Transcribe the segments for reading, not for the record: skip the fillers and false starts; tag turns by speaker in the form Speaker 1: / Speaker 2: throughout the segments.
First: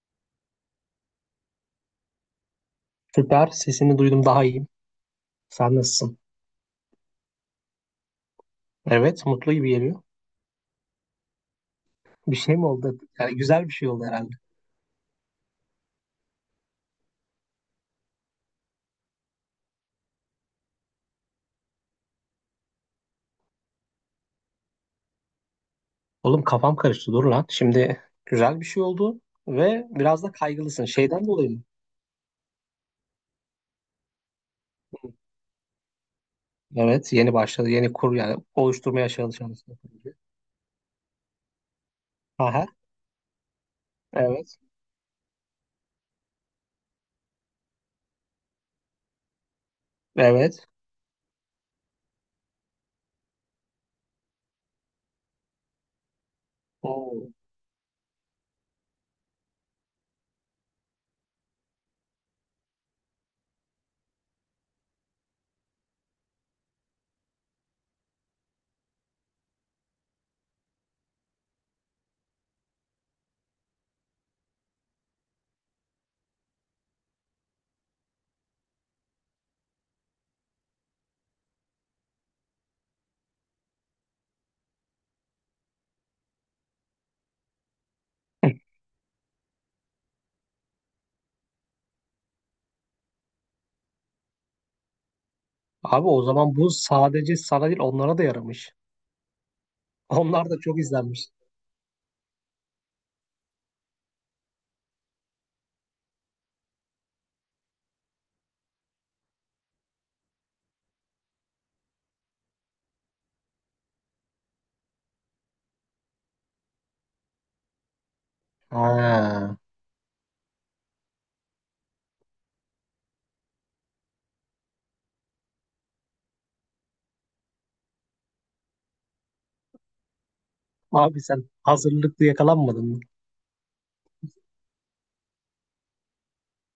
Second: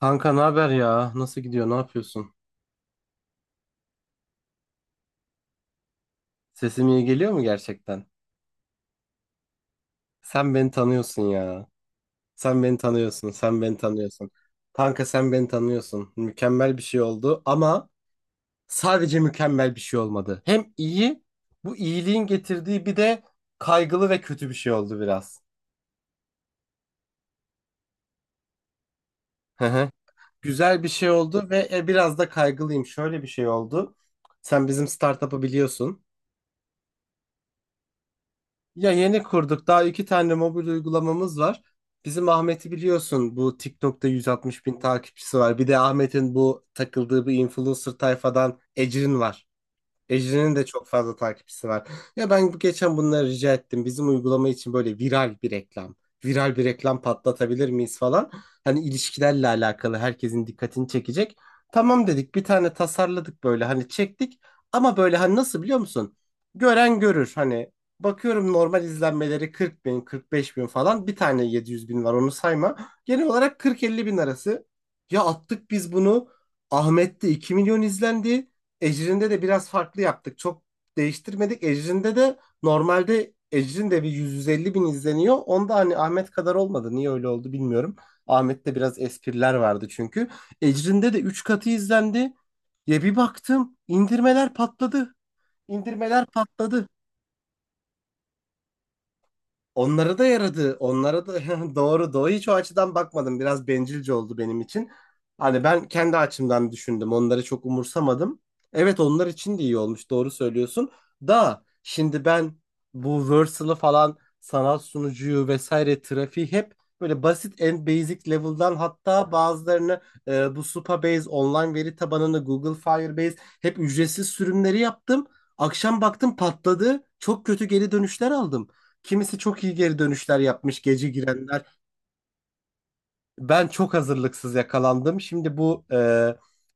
Speaker 1: Kanka ne haber ya? Nasıl gidiyor? Ne yapıyorsun?
Speaker 2: Süper. Sesini duydum daha iyiyim. Sen nasılsın?
Speaker 1: Sesim iyi geliyor mu gerçekten?
Speaker 2: Evet, mutlu gibi geliyor.
Speaker 1: Sen beni tanıyorsun ya.
Speaker 2: Bir şey
Speaker 1: Sen
Speaker 2: mi
Speaker 1: beni
Speaker 2: oldu?
Speaker 1: tanıyorsun.
Speaker 2: Yani
Speaker 1: Sen
Speaker 2: güzel bir
Speaker 1: beni
Speaker 2: şey oldu herhalde.
Speaker 1: tanıyorsun. Kanka sen beni tanıyorsun. Mükemmel bir şey oldu ama sadece mükemmel bir şey olmadı. Hem iyi, bu iyiliğin getirdiği bir de kaygılı ve kötü bir şey oldu biraz.
Speaker 2: Oğlum kafam karıştı. Dur lan. Şimdi güzel bir şey oldu
Speaker 1: Hı
Speaker 2: ve
Speaker 1: hı.
Speaker 2: biraz da
Speaker 1: Güzel
Speaker 2: kaygılısın.
Speaker 1: bir şey
Speaker 2: Şeyden
Speaker 1: oldu
Speaker 2: dolayı mı?
Speaker 1: ve biraz da kaygılıyım. Şöyle bir şey oldu. Sen bizim startup'ı biliyorsun.
Speaker 2: Evet, yeni başladı. Yeni kur yani
Speaker 1: Ya
Speaker 2: oluşturmaya
Speaker 1: yeni kurduk.
Speaker 2: çalışıyorsun.
Speaker 1: Daha iki tane mobil uygulamamız var. Bizim
Speaker 2: Aha,
Speaker 1: Ahmet'i biliyorsun. Bu TikTok'ta
Speaker 2: evet.
Speaker 1: 160 bin takipçisi var. Bir de Ahmet'in bu takıldığı bir influencer tayfadan Ecrin var. Ejrin'in de
Speaker 2: Evet.
Speaker 1: çok fazla takipçisi var. Ya ben geçen bunları rica ettim. Bizim uygulama için böyle viral bir reklam. Viral bir reklam
Speaker 2: Oo.
Speaker 1: patlatabilir miyiz falan. Hani ilişkilerle alakalı herkesin dikkatini çekecek. Tamam dedik, bir tane tasarladık böyle hani çektik. Ama böyle hani nasıl biliyor musun? Gören görür hani. Bakıyorum normal izlenmeleri 40 bin, 45 bin falan. Bir tane 700 bin var, onu sayma. Genel olarak 40-50 bin arası. Ya attık biz bunu. Ahmet'te 2 milyon izlendi. Ecrin'de de biraz farklı yaptık. Çok değiştirmedik. Ecrin'de de normalde Ecrin de bir 150 bin izleniyor. Onda hani Ahmet kadar olmadı. Niye öyle oldu bilmiyorum. Ahmet'te biraz espriler vardı çünkü. Ecrin'de de 3 katı izlendi. Ya bir baktım indirmeler patladı.
Speaker 2: Abi, o
Speaker 1: İndirmeler
Speaker 2: zaman bu
Speaker 1: patladı.
Speaker 2: sadece sana değil onlara da yaramış.
Speaker 1: Onlara da
Speaker 2: Onlar da
Speaker 1: yaradı.
Speaker 2: çok
Speaker 1: Onlara
Speaker 2: izlenmiş.
Speaker 1: da doğru, doğru. Hiç o açıdan bakmadım. Biraz bencilce oldu benim için. Hani ben kendi açımdan düşündüm. Onları çok umursamadım. Evet, onlar için de iyi olmuş. Doğru söylüyorsun. Da şimdi ben bu Versal'ı falan, sanal sunucuyu vesaire, trafiği hep böyle basit, en basic level'dan, hatta
Speaker 2: Ha.
Speaker 1: bazılarını bu Supabase online veri tabanını, Google Firebase, hep ücretsiz sürümleri yaptım. Akşam baktım patladı. Çok kötü geri dönüşler aldım. Kimisi çok iyi geri dönüşler yapmış, gece
Speaker 2: Abi, sen
Speaker 1: girenler.
Speaker 2: hazırlıklı yakalanmadın mı?
Speaker 1: Ben çok hazırlıksız yakalandım. Şimdi bu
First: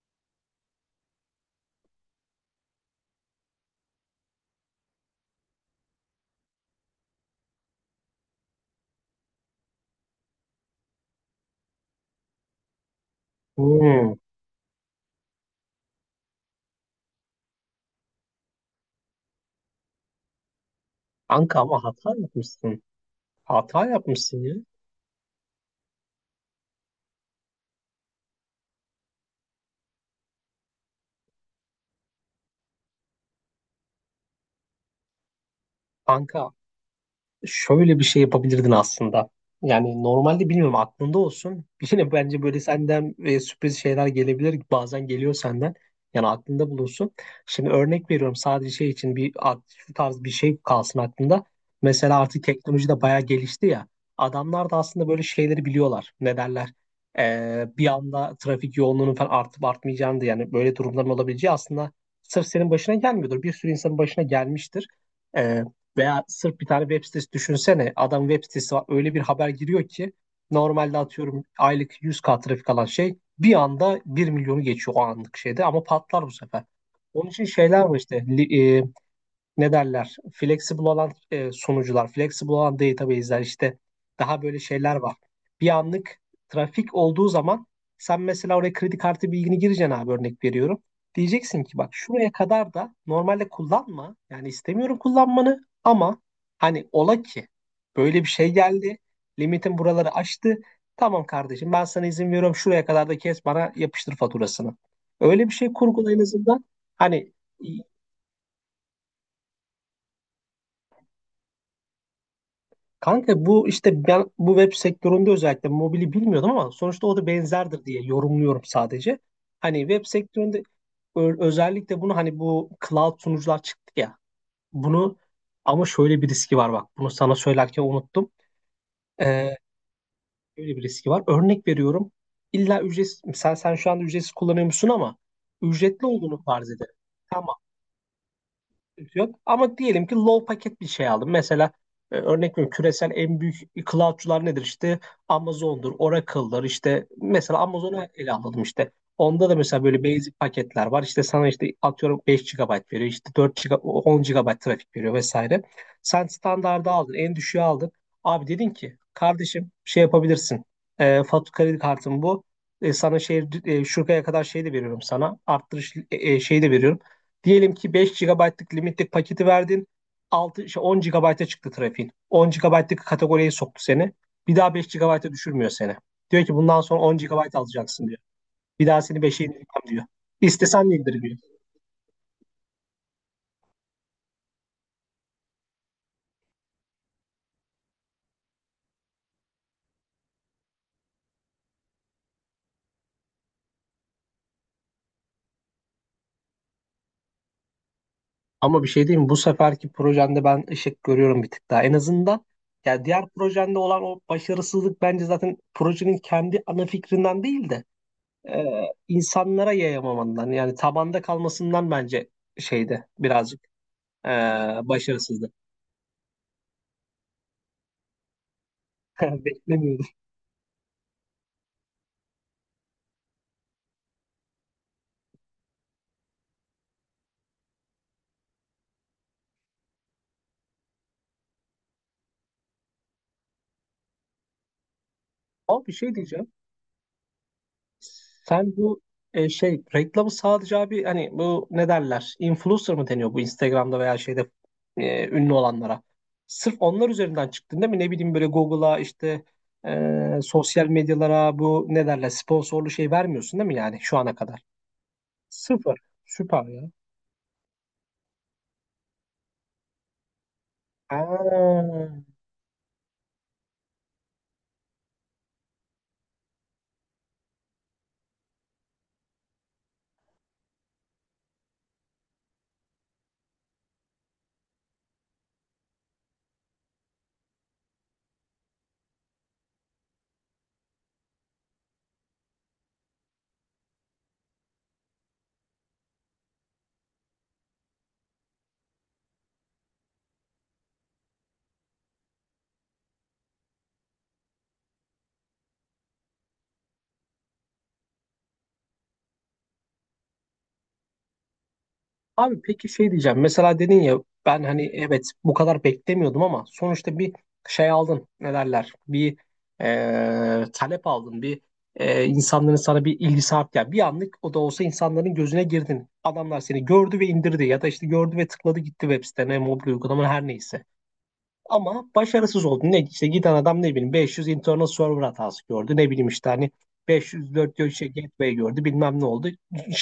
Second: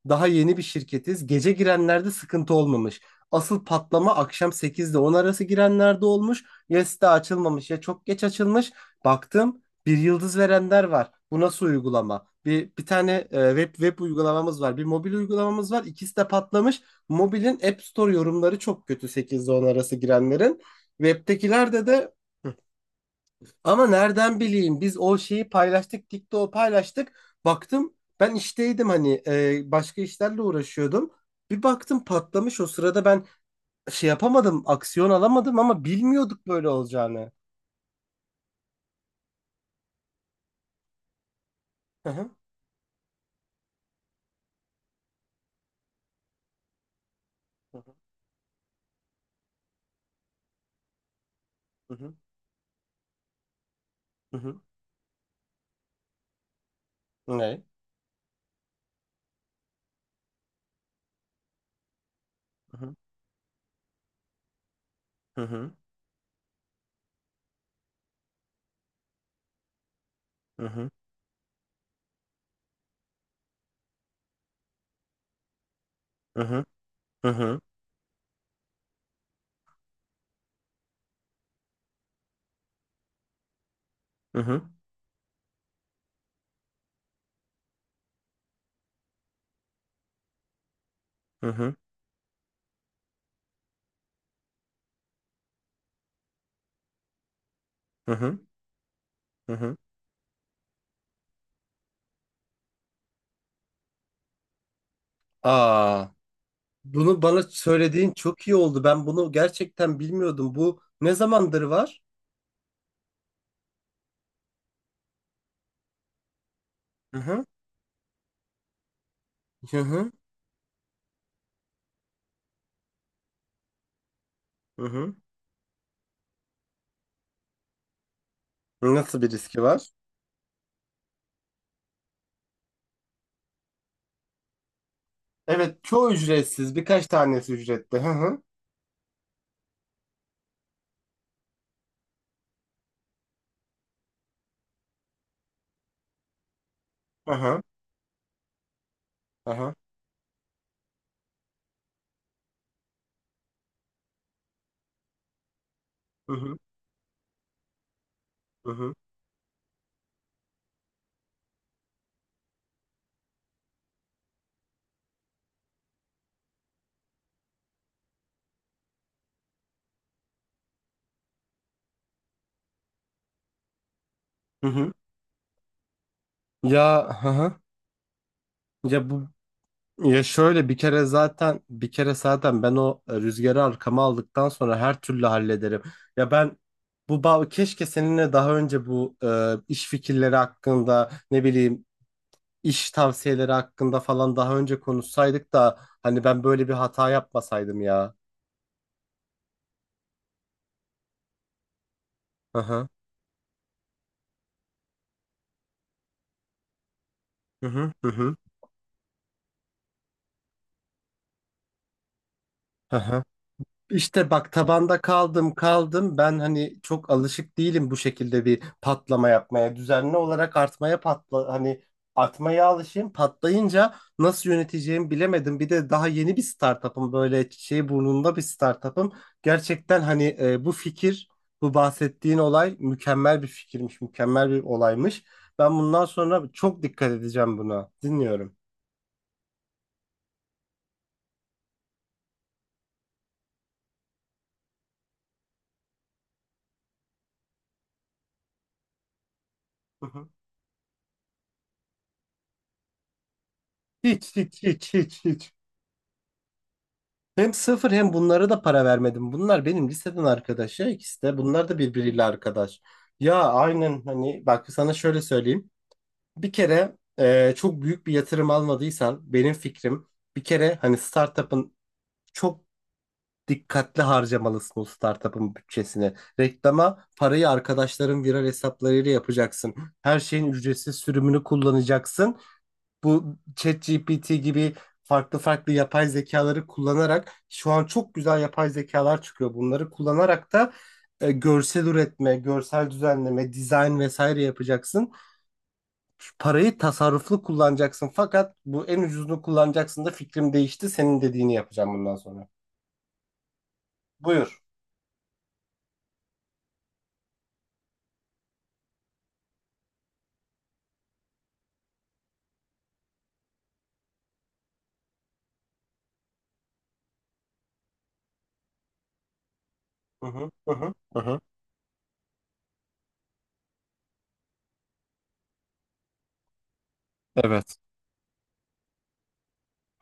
Speaker 1: daha yeni bir şirketiz. Gece girenlerde sıkıntı olmamış. Asıl patlama akşam 8 ile 10 arası girenlerde olmuş. Ya site açılmamış ya çok geç açılmış. Baktım bir yıldız verenler var. Bu nasıl uygulama? Bir tane web
Speaker 2: Hmm.
Speaker 1: uygulamamız var. Bir mobil uygulamamız var. İkisi de patlamış. Mobilin App Store yorumları çok kötü, 8 ile 10 arası girenlerin.
Speaker 2: Kanka, ama
Speaker 1: Web'tekilerde
Speaker 2: hata
Speaker 1: de,
Speaker 2: yapmışsın. Hata
Speaker 1: ama nereden
Speaker 2: yapmışsın ya.
Speaker 1: bileyim, biz o şeyi paylaştık, TikTok'u paylaştık. Baktım, ben işteydim, hani başka işlerle uğraşıyordum. Bir baktım patlamış o sırada, ben şey yapamadım, aksiyon alamadım ama bilmiyorduk
Speaker 2: Kanka,
Speaker 1: böyle olacağını.
Speaker 2: şöyle bir şey yapabilirdin aslında. Yani normalde bilmiyorum aklında olsun.
Speaker 1: Hı
Speaker 2: Yine
Speaker 1: hı.
Speaker 2: bence böyle senden sürpriz şeyler gelebilir. Bazen geliyor senden. Yani aklında bulunsun. Şimdi örnek veriyorum sadece şey için şu tarz bir şey kalsın aklında.
Speaker 1: Hı hı.
Speaker 2: Mesela artık teknoloji de bayağı gelişti ya.
Speaker 1: Hı hı. Hı hı.
Speaker 2: Adamlar da aslında böyle şeyleri biliyorlar. Ne derler?
Speaker 1: Ne?
Speaker 2: Bir anda trafik yoğunluğunun falan artıp artmayacağını da yani böyle durumların olabileceği aslında sırf senin
Speaker 1: Hı
Speaker 2: başına
Speaker 1: hı.
Speaker 2: gelmiyordur. Bir sürü insanın başına gelmiştir.
Speaker 1: Hı
Speaker 2: E,
Speaker 1: hı.
Speaker 2: veya sırf bir tane web sitesi düşünsene. Adam web sitesi var. Öyle bir haber giriyor ki normalde atıyorum aylık 100K trafik alan şey bir anda 1 milyonu geçiyor o anlık şeyde ama patlar bu
Speaker 1: Hı
Speaker 2: sefer.
Speaker 1: hı. Hı
Speaker 2: Onun için
Speaker 1: hı.
Speaker 2: şeyler var işte ne derler flexible olan sunucular, flexible olan database'ler işte
Speaker 1: Hı
Speaker 2: daha böyle
Speaker 1: hı.
Speaker 2: şeyler var. Bir anlık trafik olduğu zaman sen mesela oraya kredi kartı bilgini gireceksin abi, örnek veriyorum.
Speaker 1: Hı hı. Hı
Speaker 2: Diyeceksin
Speaker 1: hı.
Speaker 2: ki bak şuraya kadar da normalde kullanma. Yani istemiyorum kullanmanı ama hani ola ki
Speaker 1: Hı
Speaker 2: böyle bir
Speaker 1: hı.
Speaker 2: şey geldi.
Speaker 1: Hı hı.
Speaker 2: Limitin buraları aştı. Tamam kardeşim, ben sana izin veriyorum şuraya kadar da kes bana yapıştır faturasını. Öyle bir şey
Speaker 1: Aa,
Speaker 2: kurgula en azından.
Speaker 1: bunu
Speaker 2: Hani
Speaker 1: bana söylediğin çok iyi oldu. Ben bunu gerçekten bilmiyordum. Bu ne zamandır var?
Speaker 2: kanka, bu işte ben bu web sektöründe özellikle mobili bilmiyordum ama sonuçta
Speaker 1: Hı
Speaker 2: o da
Speaker 1: hı.
Speaker 2: benzerdir diye yorumluyorum sadece.
Speaker 1: Hı
Speaker 2: Hani web
Speaker 1: hı.
Speaker 2: sektöründe özellikle bunu hani bu cloud sunucular çıktı ya.
Speaker 1: Hı hı.
Speaker 2: Bunu ama şöyle bir riski var bak. Bunu sana söylerken unuttum.
Speaker 1: Nasıl bir
Speaker 2: Ee,
Speaker 1: riski var?
Speaker 2: şöyle bir riski var. Örnek veriyorum. İlla ücretsiz sen şu anda ücretsiz kullanıyor musun ama
Speaker 1: Evet,
Speaker 2: ücretli
Speaker 1: çoğu
Speaker 2: olduğunu farz
Speaker 1: ücretsiz.
Speaker 2: edelim.
Speaker 1: Birkaç
Speaker 2: Sen
Speaker 1: tanesi ücretli. Hı hı.
Speaker 2: yok. Ama diyelim ki low paket bir şey aldım. Mesela örnek veriyorum küresel en büyük cloud'cular nedir? İşte Amazon'dur, Oracle'dır. İşte
Speaker 1: Hı
Speaker 2: mesela
Speaker 1: hı.
Speaker 2: Amazon'u ele alalım işte. Onda
Speaker 1: Hı
Speaker 2: da
Speaker 1: hı.
Speaker 2: mesela böyle basic paketler var. İşte sana işte atıyorum 5 gigabayt veriyor. İşte 4 giga, 10 GB trafik veriyor vesaire. Sen
Speaker 1: Hı hı.
Speaker 2: standardı aldın, en düşüğü aldın. Abi, dedin
Speaker 1: Hı hı.
Speaker 2: ki kardeşim şey yapabilirsin. Fatura kredi kartım bu. Sana şey şuraya kadar şey de veriyorum sana. Arttırış şey de veriyorum. Diyelim ki 5 gigabaytlık limitlik paketi verdin. 6, şey 10 GB'a çıktı trafiğin. 10 gigabaytlık kategoriye soktu seni. Bir
Speaker 1: Hı
Speaker 2: daha 5
Speaker 1: hı.
Speaker 2: GB'a düşürmüyor seni. Diyor ki bundan sonra
Speaker 1: Ya
Speaker 2: 10
Speaker 1: hı
Speaker 2: GB
Speaker 1: hı.
Speaker 2: alacaksın diyor. Bir daha
Speaker 1: Ya
Speaker 2: seni
Speaker 1: bu
Speaker 2: 5'e indirmem diyor.
Speaker 1: ya şöyle, bir
Speaker 2: İstesen de
Speaker 1: kere
Speaker 2: indirmiyor.
Speaker 1: zaten bir kere zaten ben o rüzgarı arkama aldıktan sonra her türlü hallederim. Ya ben bu bağ, keşke seninle daha önce bu iş fikirleri hakkında, ne bileyim, iş tavsiyeleri hakkında falan daha önce konuşsaydık da hani ben böyle bir hata yapmasaydım ya.
Speaker 2: Ama bir şey diyeyim mi? Bu seferki projende ben ışık görüyorum bir tık daha. En azından
Speaker 1: Hı hı.
Speaker 2: ya diğer projende olan o başarısızlık bence zaten projenin kendi ana fikrinden
Speaker 1: Hı
Speaker 2: değil de
Speaker 1: hı.
Speaker 2: e, insanlara yayamamandan yani tabanda kalmasından bence
Speaker 1: Hı
Speaker 2: şeyde
Speaker 1: hı.
Speaker 2: birazcık
Speaker 1: İşte
Speaker 2: Ee,
Speaker 1: bak, tabanda
Speaker 2: başarısızlık.
Speaker 1: kaldım kaldım ben, hani çok alışık değilim bu şekilde bir patlama yapmaya,
Speaker 2: Beklemiyordum.
Speaker 1: düzenli olarak artmaya, patla hani artmaya alışayım, patlayınca nasıl yöneteceğimi bilemedim. Bir de daha yeni bir startup'ım, böyle şey burnunda bir startup'ım gerçekten. Hani bu fikir, bu bahsettiğin olay mükemmel bir fikirmiş, mükemmel bir olaymış. Ben
Speaker 2: Abi, bir
Speaker 1: bundan
Speaker 2: şey
Speaker 1: sonra
Speaker 2: diyeceğim.
Speaker 1: çok dikkat edeceğim buna, dinliyorum.
Speaker 2: Sen bu şey reklamı sadece abi hani bu ne derler? Influencer mı deniyor bu Instagram'da veya şeyde ünlü olanlara? Sırf onlar üzerinden çıktın değil mi? Ne bileyim böyle Google'a işte
Speaker 1: Hı hı.
Speaker 2: sosyal medyalara bu ne derler sponsorlu şey vermiyorsun değil mi yani şu
Speaker 1: Hiç,
Speaker 2: ana kadar?
Speaker 1: hiç, hiç, hiç, hiç.
Speaker 2: Sıfır. Süper ya.
Speaker 1: Hem sıfır, hem bunlara da para vermedim. Bunlar benim liseden arkadaş ya, ikisi de. Bunlar da
Speaker 2: Aa.
Speaker 1: birbiriyle arkadaş. Ya aynen, hani bak sana şöyle söyleyeyim. Bir kere çok büyük bir yatırım almadıysan, benim fikrim, bir kere hani startup'ın, çok dikkatli harcamalısın o startup'ın bütçesini. Reklama parayı arkadaşların viral hesaplarıyla yapacaksın. Her şeyin ücretsiz sürümünü kullanacaksın, bu ChatGPT gibi farklı farklı yapay zekaları kullanarak. Şu an çok güzel yapay zekalar çıkıyor. Bunları kullanarak da görsel üretme, görsel düzenleme, dizayn vesaire yapacaksın. Parayı tasarruflu kullanacaksın, fakat bu en ucuzunu kullanacaksın da, fikrim değişti. Senin dediğini yapacağım bundan sonra.
Speaker 2: Abi, peki şey diyeceğim. Mesela dedin ya
Speaker 1: Buyur.
Speaker 2: ben hani evet bu kadar beklemiyordum ama sonuçta bir şey aldın. Ne derler? Bir talep aldın. Bir insanların sana bir ilgisi arttı. Yani bir anlık o da olsa insanların gözüne girdin. Adamlar seni gördü ve indirdi ya da işte gördü ve tıkladı, gitti web sitene, mobil
Speaker 1: Hı
Speaker 2: uygulama her
Speaker 1: hı, hı
Speaker 2: neyse.
Speaker 1: hı, hı hı.
Speaker 2: Ama başarısız oldu. Ne işte giden adam ne bileyim 500 internal server hatası gördü. Ne bileyim işte hani 500
Speaker 1: Evet.
Speaker 2: 400 şey gateway gördü. Bilmem ne oldu.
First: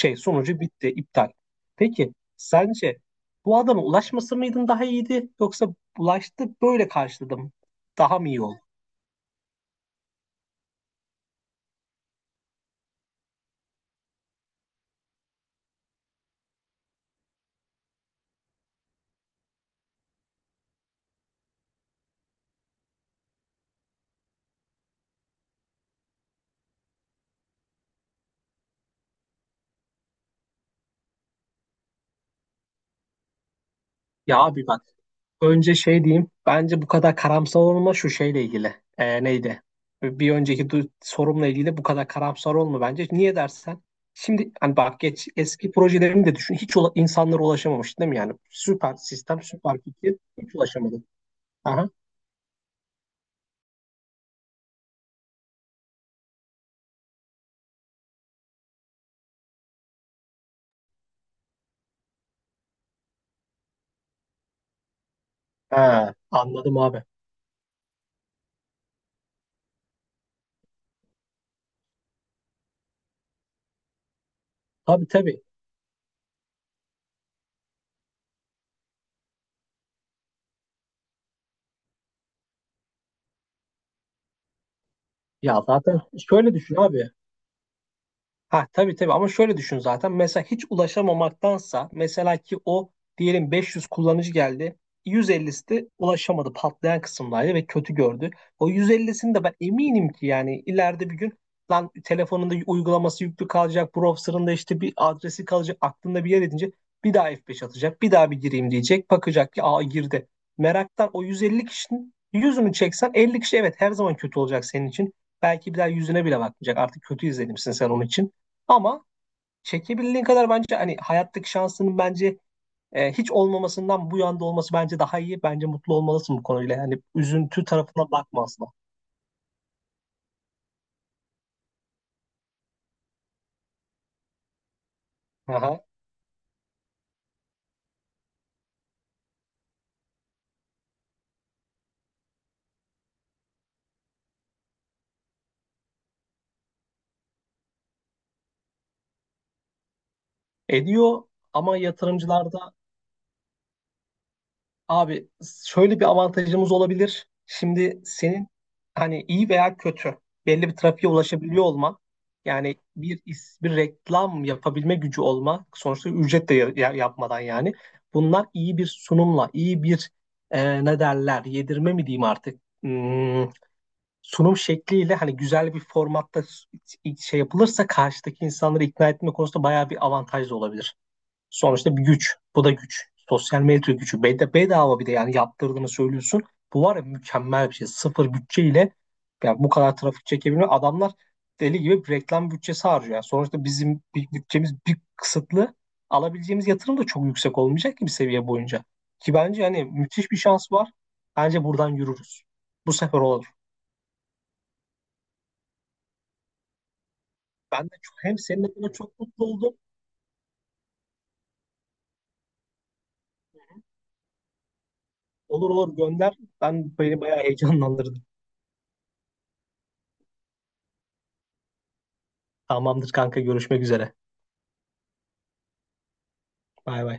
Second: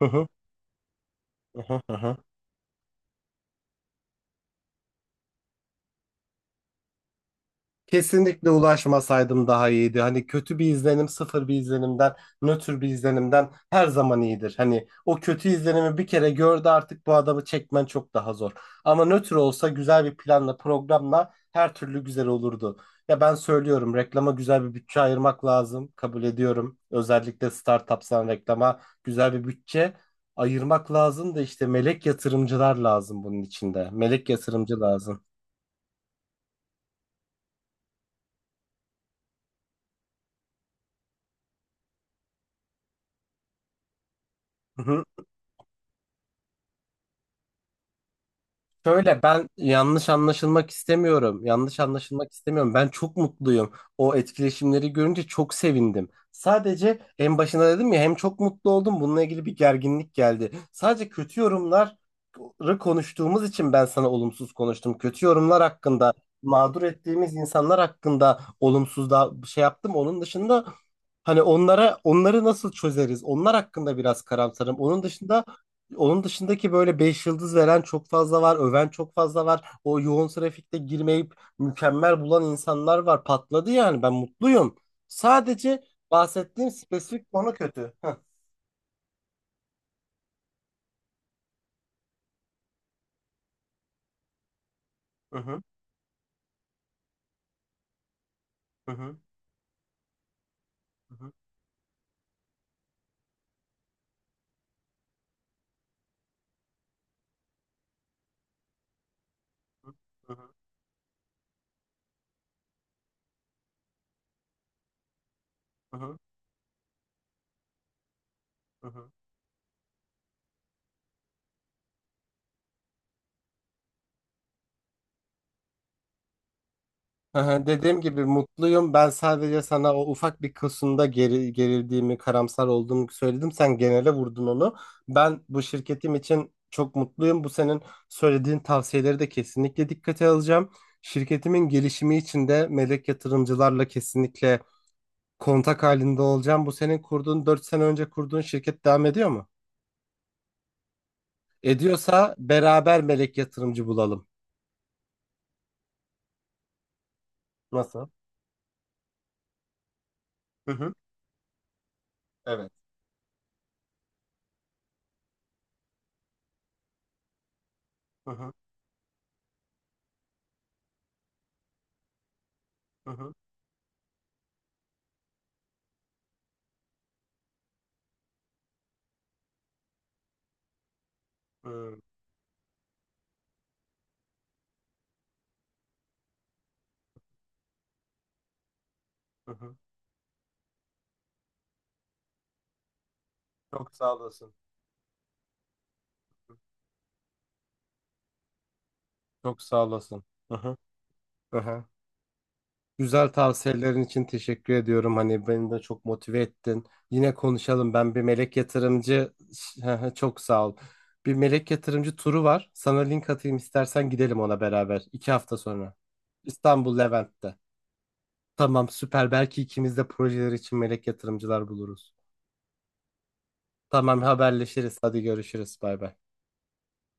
Speaker 1: Hı hı,
Speaker 2: sonucu bitti, iptal.
Speaker 1: hı hı, hı
Speaker 2: Peki
Speaker 1: hı.
Speaker 2: sence bu adama ulaşması mıydın daha iyiydi yoksa ulaştı böyle karşıladım daha mı iyi
Speaker 1: Kesinlikle
Speaker 2: oldu?
Speaker 1: ulaşmasaydım daha iyiydi. Hani kötü bir izlenim, sıfır bir izlenimden, nötr bir izlenimden her zaman iyidir. Hani o kötü izlenimi bir kere gördü, artık bu adamı çekmen çok daha zor. Ama nötr olsa güzel bir planla, programla her türlü güzel olurdu. Ya ben söylüyorum, reklama güzel bir bütçe ayırmak lazım. Kabul ediyorum. Özellikle startupsan reklama güzel bir bütçe ayırmak lazım da, işte melek yatırımcılar lazım bunun içinde. Melek
Speaker 2: Ya abi
Speaker 1: yatırımcı
Speaker 2: bak,
Speaker 1: lazım.
Speaker 2: önce şey diyeyim. Bence bu kadar karamsar olma şu şeyle ilgili. Neydi? Bir önceki sorumla ilgili bu kadar karamsar olma bence. Niye dersen? Şimdi hani bak geç eski projelerini de düşün. Hiç ula- insanlara ulaşamamış değil mi yani? Süper
Speaker 1: Şöyle,
Speaker 2: sistem,
Speaker 1: ben
Speaker 2: süper
Speaker 1: yanlış
Speaker 2: fikir. Hiç
Speaker 1: anlaşılmak
Speaker 2: ulaşamadı.
Speaker 1: istemiyorum. Yanlış
Speaker 2: Aha.
Speaker 1: anlaşılmak istemiyorum. Ben çok mutluyum. O etkileşimleri görünce çok sevindim. Sadece en başında dedim ya, hem çok mutlu oldum. Bununla ilgili bir gerginlik geldi. Sadece kötü yorumları konuştuğumuz için ben sana olumsuz konuştum. Kötü yorumlar hakkında,
Speaker 2: Ha, anladım
Speaker 1: mağdur
Speaker 2: abi.
Speaker 1: ettiğimiz insanlar hakkında olumsuz da şey yaptım. Onun dışında, hani onlara, onları nasıl çözeriz? Onlar hakkında biraz karamsarım. Onun
Speaker 2: Tabii tabii.
Speaker 1: dışında onun dışındaki böyle 5 yıldız veren çok fazla var, öven çok fazla var. O yoğun trafikte girmeyip mükemmel bulan insanlar var. Patladı yani, ben mutluyum.
Speaker 2: Ya
Speaker 1: Sadece
Speaker 2: zaten şöyle
Speaker 1: bahsettiğim
Speaker 2: düşün abi.
Speaker 1: spesifik konu kötü. Heh.
Speaker 2: Ha tabii tabii ama şöyle düşün zaten. Mesela hiç ulaşamamaktansa mesela ki o diyelim 500 kullanıcı geldi.
Speaker 1: Hı hı,
Speaker 2: 150'si de ulaşamadı patlayan kısımdaydı ve kötü gördü. O
Speaker 1: hı hı,
Speaker 2: 150'sini de ben eminim ki yani ileride
Speaker 1: hı
Speaker 2: bir
Speaker 1: hı,
Speaker 2: gün lan telefonunda uygulaması yüklü kalacak, browser'ında işte bir adresi kalacak, aklında bir yer edince bir daha F5 atacak, bir daha bir gireyim diyecek, bakacak ki aa girdi.
Speaker 1: hı hı,
Speaker 2: Meraktan o 150 kişinin yüzünü çeksen 50 kişi evet her zaman kötü olacak senin için. Belki bir daha
Speaker 1: hı hı,
Speaker 2: yüzüne bile bakmayacak. Artık kötü izlenimsin sen onun için.
Speaker 1: hı
Speaker 2: Ama
Speaker 1: hı.
Speaker 2: çekebildiğin kadar bence hani hayattaki şansının bence hiç olmamasından bu yanda olması bence daha iyi. Bence mutlu olmalısın bu konuyla. Yani
Speaker 1: Hı
Speaker 2: üzüntü
Speaker 1: hı, dediğim
Speaker 2: tarafına
Speaker 1: gibi
Speaker 2: bakma asla.
Speaker 1: mutluyum. Ben sadece sana o ufak bir kısımda gerildiğimi, karamsar olduğumu söyledim. Sen genele vurdun onu. Ben bu
Speaker 2: Aha.
Speaker 1: şirketim için çok mutluyum. Bu senin söylediğin tavsiyeleri de kesinlikle dikkate alacağım. Şirketimin gelişimi için de melek yatırımcılarla kesinlikle kontak halinde olacağım. Bu senin kurduğun, 4 sene önce kurduğun şirket devam ediyor mu?
Speaker 2: Ediyor ama
Speaker 1: Ediyorsa
Speaker 2: yatırımcılarda.
Speaker 1: beraber melek yatırımcı bulalım.
Speaker 2: Abi, şöyle bir avantajımız olabilir. Şimdi
Speaker 1: Nasıl?
Speaker 2: senin hani iyi veya kötü belli
Speaker 1: Hı
Speaker 2: bir
Speaker 1: hı.
Speaker 2: trafiğe ulaşabiliyor olman
Speaker 1: Evet.
Speaker 2: yani bir reklam yapabilme gücü olma sonuçta ücret de yapmadan yani
Speaker 1: Hı
Speaker 2: bunlar
Speaker 1: hı.
Speaker 2: iyi bir sunumla iyi bir ne derler yedirme mi diyeyim artık
Speaker 1: Hı hı.
Speaker 2: Sunum şekliyle hani güzel bir formatta şey yapılırsa karşıdaki insanları ikna etme konusunda bayağı bir avantaj da olabilir.
Speaker 1: Hı
Speaker 2: Sonuçta bir güç. Bu da güç. Sosyal medya gücü. Bedava bir de yani yaptırdığını söylüyorsun. Bu var ya mükemmel bir şey. Sıfır bütçeyle yani bu
Speaker 1: hı.
Speaker 2: kadar trafik çekebilmek. Adamlar deli gibi bir reklam bütçesi harcıyor. Yani sonuçta
Speaker 1: Çok
Speaker 2: bizim
Speaker 1: sağ
Speaker 2: bir
Speaker 1: olasın.
Speaker 2: bütçemiz bir kısıtlı. Alabileceğimiz yatırım da çok yüksek olmayacak ki bir seviye boyunca. Ki
Speaker 1: Çok
Speaker 2: bence
Speaker 1: sağ
Speaker 2: hani
Speaker 1: olasın.
Speaker 2: müthiş bir şans
Speaker 1: Aha,
Speaker 2: var. Bence
Speaker 1: aha.
Speaker 2: buradan yürürüz. Bu sefer
Speaker 1: Güzel
Speaker 2: olur.
Speaker 1: tavsiyelerin için teşekkür ediyorum. Hani beni de çok motive ettin. Yine
Speaker 2: Ben de
Speaker 1: konuşalım. Ben
Speaker 2: çok,
Speaker 1: bir
Speaker 2: hem
Speaker 1: melek
Speaker 2: seninle böyle çok
Speaker 1: yatırımcı
Speaker 2: mutlu oldum.
Speaker 1: Hı hı, çok sağ ol. Bir melek yatırımcı turu var. Sana link atayım, istersen gidelim ona beraber. 2 hafta
Speaker 2: Olur
Speaker 1: sonra.
Speaker 2: olur gönder.
Speaker 1: İstanbul
Speaker 2: Ben beni bayağı
Speaker 1: Levent'te.
Speaker 2: heyecanlandırdım.
Speaker 1: Tamam süper. Belki ikimiz de projeler için melek yatırımcılar buluruz.
Speaker 2: Tamamdır kanka, görüşmek üzere.
Speaker 1: Tamam, haberleşiriz. Hadi görüşürüz. Bay bay.
Speaker 2: Bay bay.